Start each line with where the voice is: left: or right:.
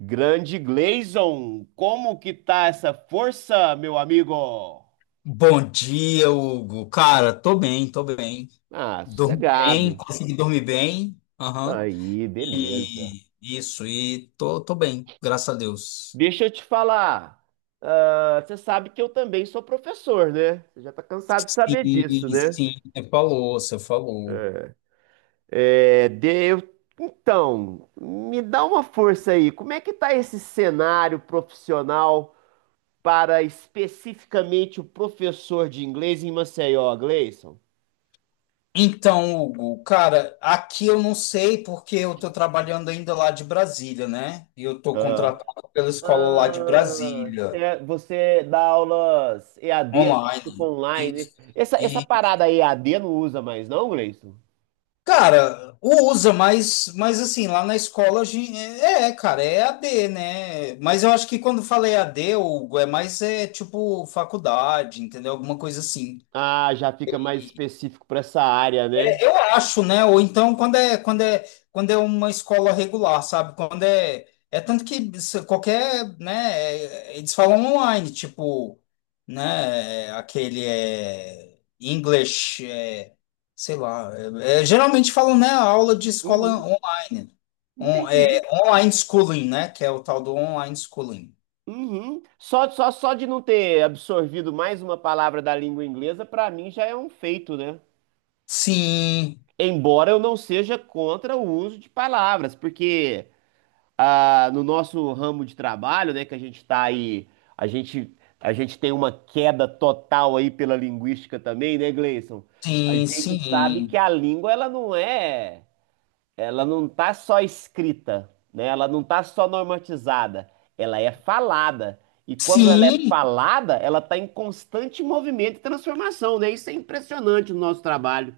right: Grande Gleison, como que tá essa força, meu amigo?
left: Bom dia, Hugo. Cara, tô bem, tô bem.
right: Ah,
left: Dormi bem,
right: sossegado.
left: consegui dormir bem. Aham.
right: Aí, beleza.
left: E isso, e tô bem, graças a Deus.
right: Deixa eu te falar. Ah, você sabe que eu também sou professor, né? Você já tá cansado de saber
left: Sim,
right: disso, né?
left: sim, você falou, você falou.
right: É. Então, me dá uma força aí. Como é que tá esse cenário profissional para especificamente o professor de inglês em Maceió, Gleison?
left: Então, Hugo, cara, aqui eu não sei porque eu tô trabalhando ainda lá de Brasília, né? E eu tô contratado pela escola lá de
right: Ah,
left: Brasília,
right: é, você dá aulas EAD, né? Tipo
left: online. Isso.
right: online. Essa parada EAD não usa mais, não, Gleison?
left: Cara, usa, mas assim, lá na escola a gente, cara, é EAD, né? Mas eu acho que quando falei d Hugo, é mais é tipo faculdade, entendeu? Alguma coisa assim.
right: Ah, já fica mais específico para essa área, né?
left: É, eu acho, né? Ou então quando é uma escola regular, sabe? Quando é tanto que qualquer, né? Eles falam online, tipo, né? Aquele é English, sei lá. Geralmente falam, né? Aula de escola
right: Uhum,
left: online.
right: entendi.
left: Online schooling, né? Que é o tal do online schooling.
right: Uhum. Só de não ter absorvido mais uma palavra da língua inglesa, para mim já é um feito, né?
left: Sim,
right: Embora eu não seja contra o uso de palavras, porque no nosso ramo de trabalho, né, que a gente está aí, a gente, a gente tem uma queda total aí pela linguística também, né, Gleison? A
left: sim,
right: gente sabe
left: sim,
right: que a língua, ela não tá só escrita, né? Ela não tá só normatizada, ela é falada. E quando ela é
left: sim.
right: falada, ela está em constante movimento e transformação, né? Isso é impressionante no nosso trabalho.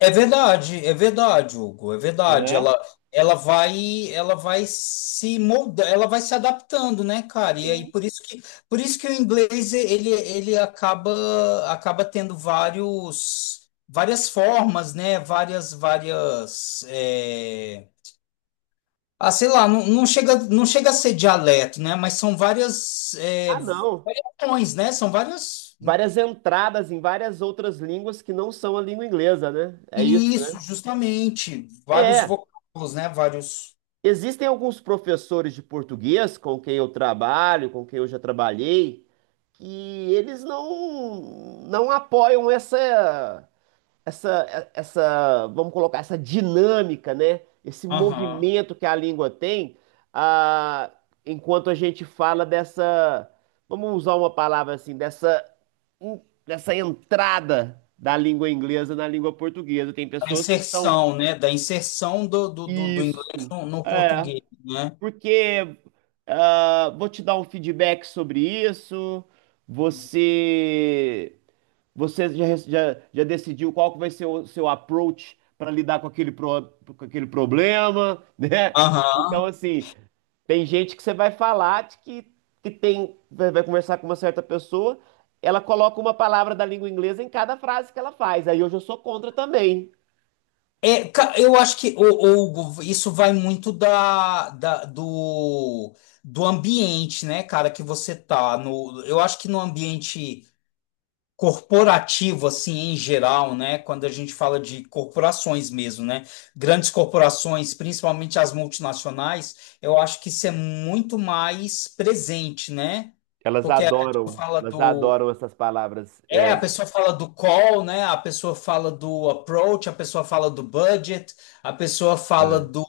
left: É verdade, Hugo, é verdade.
right: É?
left: Ela vai se moldar, ela vai se adaptando, né, cara? E aí
right: Sim.
left: por isso que o inglês, ele acaba tendo várias formas, né? Várias, várias, sei lá, não, não chega a ser dialeto, né? Mas são várias,
right: Ah, não.
left: variações, né? São várias,
right: Várias entradas em várias outras línguas que não são a língua inglesa, né? É isso, né?
left: isso, justamente, vários
right: É.
left: vocábulos, né? Vários.
right: Existem alguns professores de português com quem eu trabalho, com quem eu já trabalhei, que eles não apoiam essa, vamos colocar, essa dinâmica, né? Esse
left: Aham.
right: movimento que a língua tem, ah, enquanto a gente fala dessa, vamos usar uma palavra assim, dessa, en- dessa entrada da língua inglesa na língua portuguesa. Tem
left: A
right: pessoas que são
left: inserção, né? Da inserção do inglês
right: isso,
left: no
right: é,
left: português, né?
right: porque vou te dar um feedback sobre isso. Você você já decidiu qual que vai ser o seu approach para lidar com com aquele problema, né? Então,
left: Aham.
right: assim, tem gente que você vai falar de vai conversar com uma certa pessoa, ela coloca uma palavra da língua inglesa em cada frase que ela faz. Aí hoje eu sou contra também.
left: É, eu acho que, isso vai muito do ambiente, né, cara, que você tá no, eu acho que no ambiente corporativo, assim, em geral, né, quando a gente fala de corporações mesmo, né, grandes corporações, principalmente as multinacionais, eu acho que isso é muito mais presente, né, porque a gente fala
right: Elas
left: do
right: adoram essas palavras.
left: É,
right: É.
left: a pessoa fala do call, né? A pessoa fala do approach, a pessoa fala do budget, a pessoa fala
right: Ah.
left: do,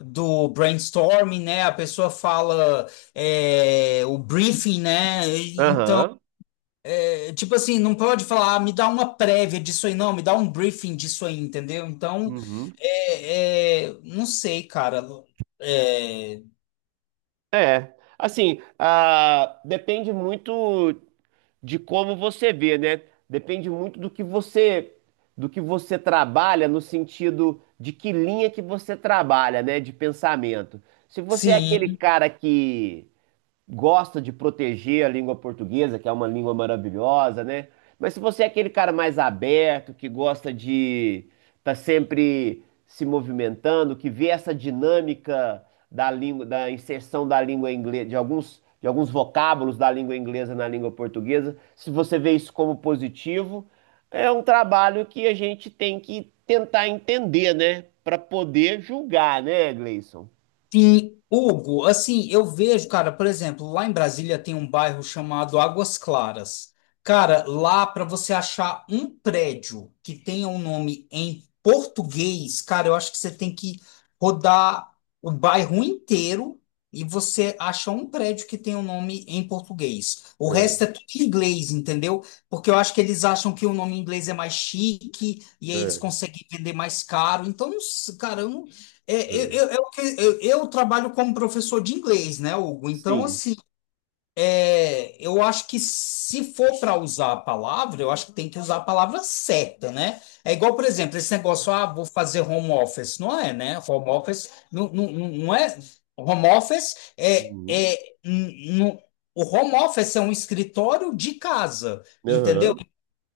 left: brainstorming, né? A pessoa fala o briefing, né? Então,
right: Aham.
left: tipo assim, não pode falar, ah, me dá uma prévia disso aí, não, me dá um briefing disso aí, entendeu? Então,
right: Uhum.
left: não sei, cara. É,
right: É. Assim, depende muito de como você vê, né? Depende muito do que você trabalha no sentido de que linha que você trabalha, né, de pensamento. Se você é aquele
left: sim.
right: cara que gosta de proteger a língua portuguesa, que é uma língua maravilhosa, né? Mas se você é aquele cara mais aberto, que gosta de estar sempre se movimentando, que vê essa dinâmica da língua, da inserção da língua inglesa, de alguns vocábulos da língua inglesa na língua portuguesa, se você vê isso como positivo, é um trabalho que a gente tem que tentar entender, né? Para poder julgar, né, Gleison?
left: Sim, Hugo, assim, eu vejo, cara, por exemplo, lá em Brasília tem um bairro chamado Águas Claras. Cara, lá para você achar um prédio que tenha um nome em português, cara, eu acho que você tem que rodar o bairro inteiro e você acha um prédio que tenha um nome em português. O
right: É,
left: resto é tudo em inglês, entendeu? Porque eu acho que eles acham que o nome em inglês é mais chique e aí eles
right: é,
left: conseguem vender mais caro. Então, cara, eu não é,
right: é.
left: eu, que- eu trabalho como professor de inglês, né, Hugo? Então,
right: Sim.
left: assim, é, eu acho que se for para usar a palavra, eu acho que tem que usar a palavra certa, né? É igual, por exemplo, esse negócio, ah, vou fazer home office. Não é, né? Home office não, não, não não é. Home office é,
right: Uhum.
left: é n- n- o home office é um escritório de casa, entendeu?
right: Aham.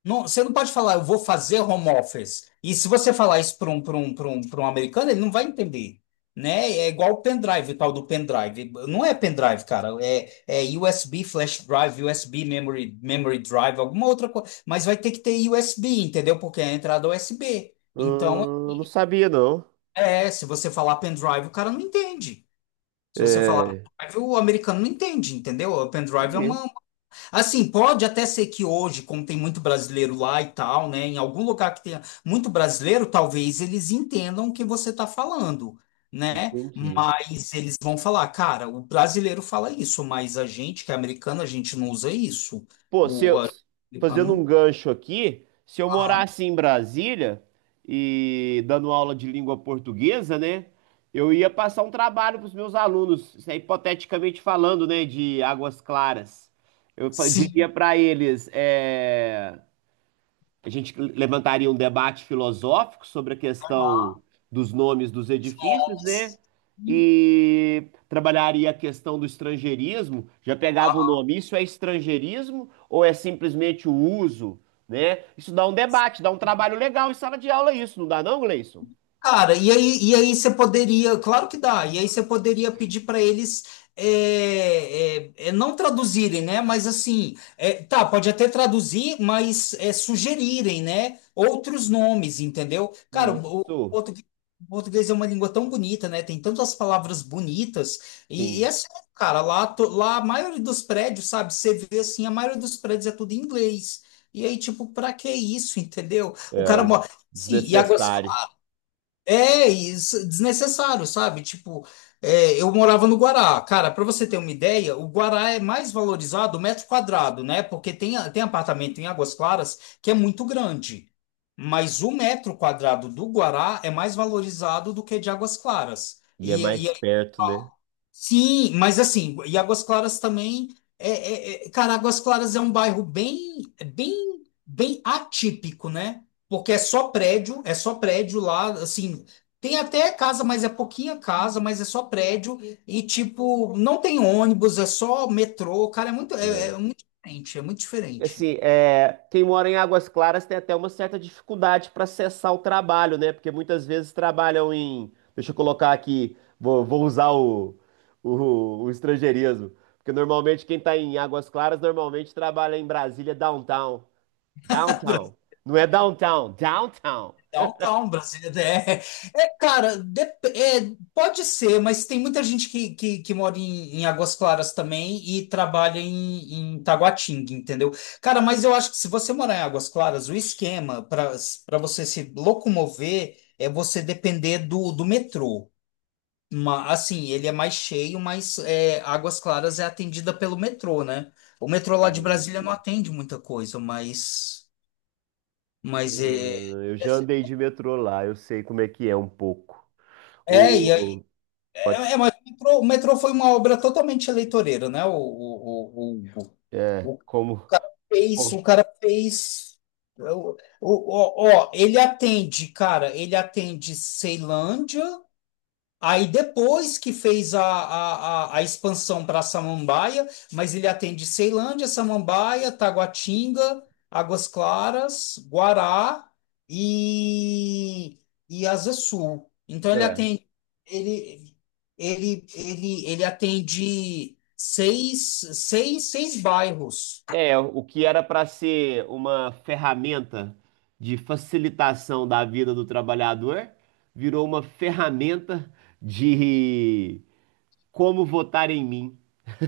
left: Não, você não pode falar, eu vou fazer home office. E se você falar isso para um americano, ele não vai entender, né? É igual o pendrive, o tal do pendrive. Não é pendrive, cara. É USB flash drive, USB memory, memory drive, alguma outra coisa. Mas vai ter que ter USB, entendeu? Porque é a entrada USB. Então,
right: Não sabia, não.
left: é, se você falar pendrive, o cara não entende. Se você falar
right: É,
left: pendrive, o americano não entende, entendeu? O pendrive é
right: entendi.
left: uma. Assim, pode até ser que hoje, como tem muito brasileiro lá e tal, né, em algum lugar que tenha muito brasileiro, talvez eles entendam o que você está falando, né?
right: Entendi.
left: Mas eles vão falar, cara, o brasileiro fala isso, mas a gente, que é americano, a gente não usa isso.
right: Pô, se
left: O,
right: eu,
left: a-
right: fazendo um
left: Aham.
right: gancho aqui, se eu morasse em Brasília e dando aula de língua portuguesa, né? Eu ia passar um trabalho para os meus alunos, isso é hipoteticamente falando, né, de Águas Claras. Eu diria
left: Sim,
right: para eles, é, a gente levantaria um debate filosófico sobre a questão
left: aham.
right: dos nomes dos
left: Os
right: edifícios, né?
left: nomes.
right: E trabalharia a questão do estrangeirismo. Já pegava o nome, isso é estrangeirismo ou é simplesmente o uso, né? Isso dá um debate, dá um trabalho legal em sala de aula, isso, não dá não, Gleison?
left: Cara, claro que dá, e aí você poderia pedir para eles, não traduzirem, né? Mas assim, tá, pode até traduzir, mas sugerirem, né? Outros nomes, entendeu? Cara,
right: Isso,
left: o português é uma língua tão bonita, né? Tem tantas palavras bonitas, e
right: sim,
left: é sério, cara, lá, lá a maioria dos prédios, sabe? Você vê assim, a maioria dos prédios é tudo em inglês. E aí, tipo, pra que isso, entendeu? O cara
right: é
left: mora. Sim, e agora.
right: desnecessário.
left: É isso, desnecessário, sabe? Tipo, é, eu morava no Guará. Cara, para você ter uma ideia, o Guará é mais valorizado o metro quadrado, né? Porque tem apartamento em Águas Claras que é muito grande. Mas o metro quadrado do Guará é mais valorizado do que de Águas Claras.
right: E é
left: E.
right: mais perto, né?
left: Sim, mas assim, e Águas Claras também, cara, Águas Claras é um bairro bem, bem, bem atípico, né? Porque é só prédio lá, assim, tem até casa, mas é pouquinha casa, mas é só prédio e tipo, não tem ônibus, é só metrô, cara, é muito, é muito diferente, é muito diferente.
right: Assim, é, quem mora em Águas Claras tem até uma certa dificuldade para acessar o trabalho, né? Porque muitas vezes trabalham em. Deixa eu colocar aqui, vou usar o estrangeirismo. Porque normalmente quem está em Águas Claras normalmente trabalha em Brasília downtown. Downtown. Não é downtown, downtown.
left: Downtown, Brasília é cara, pode ser, mas tem muita gente que mora em, Águas Claras também e trabalha em, Taguatinga, entendeu? Cara, mas eu acho que se você morar em Águas Claras, o esquema para você se locomover é você depender do metrô. Assim, ele é mais cheio, mas Águas Claras é atendida pelo metrô, né? O metrô lá de Brasília não
right: Hum,
left: atende muita coisa, mas é,
right: eu já andei de metrô lá, eu sei como é que é um pouco.
left: é, e
right: O, pode,
left: mas o metrô foi uma obra totalmente eleitoreira, né?
right: é,
left: O
right: como.
left: cara fez, o
right: Como-
left: cara fez. Ó, ele atende, cara, ele atende Ceilândia. Aí depois que fez a expansão para Samambaia, mas ele atende Ceilândia, Samambaia, Taguatinga, Águas Claras, Guará e, e Asa Sul. Então ele
right: é.
left: atende ele, ele, ele, ele atende seis bairros.
right: É, o que era para ser uma ferramenta de facilitação da vida do trabalhador, virou uma ferramenta de como votar em mim.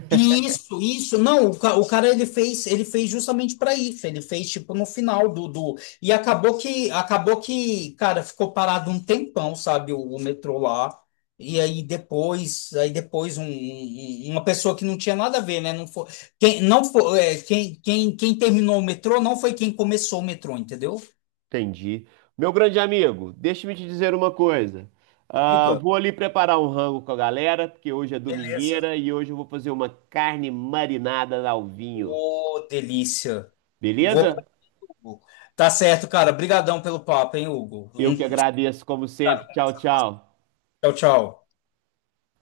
left: Isso, isso. Não, o cara, ele fez justamente para isso. Ele fez tipo no final do. E acabou que cara, ficou parado um tempão, sabe, o metrô lá. E aí depois uma pessoa que não tinha nada a ver, né? Não foi quem, não foi, é, quem, quem terminou o metrô não foi quem começou o metrô, entendeu?
right: Entendi. Meu grande amigo, deixa-me te dizer uma coisa. Ah,
left: Diga.
right: vou ali preparar um rango com a galera, porque hoje é
left: Beleza.
right: domingueira e hoje eu vou fazer uma carne marinada ao vinho.
left: Ô, delícia. Vou. Pra
right: Beleza?
left: Hugo. Tá certo, cara. Obrigadão pelo papo, hein, Hugo.
right: Eu que agradeço, como sempre. Tchau, tchau.
left: Tchau, tchau.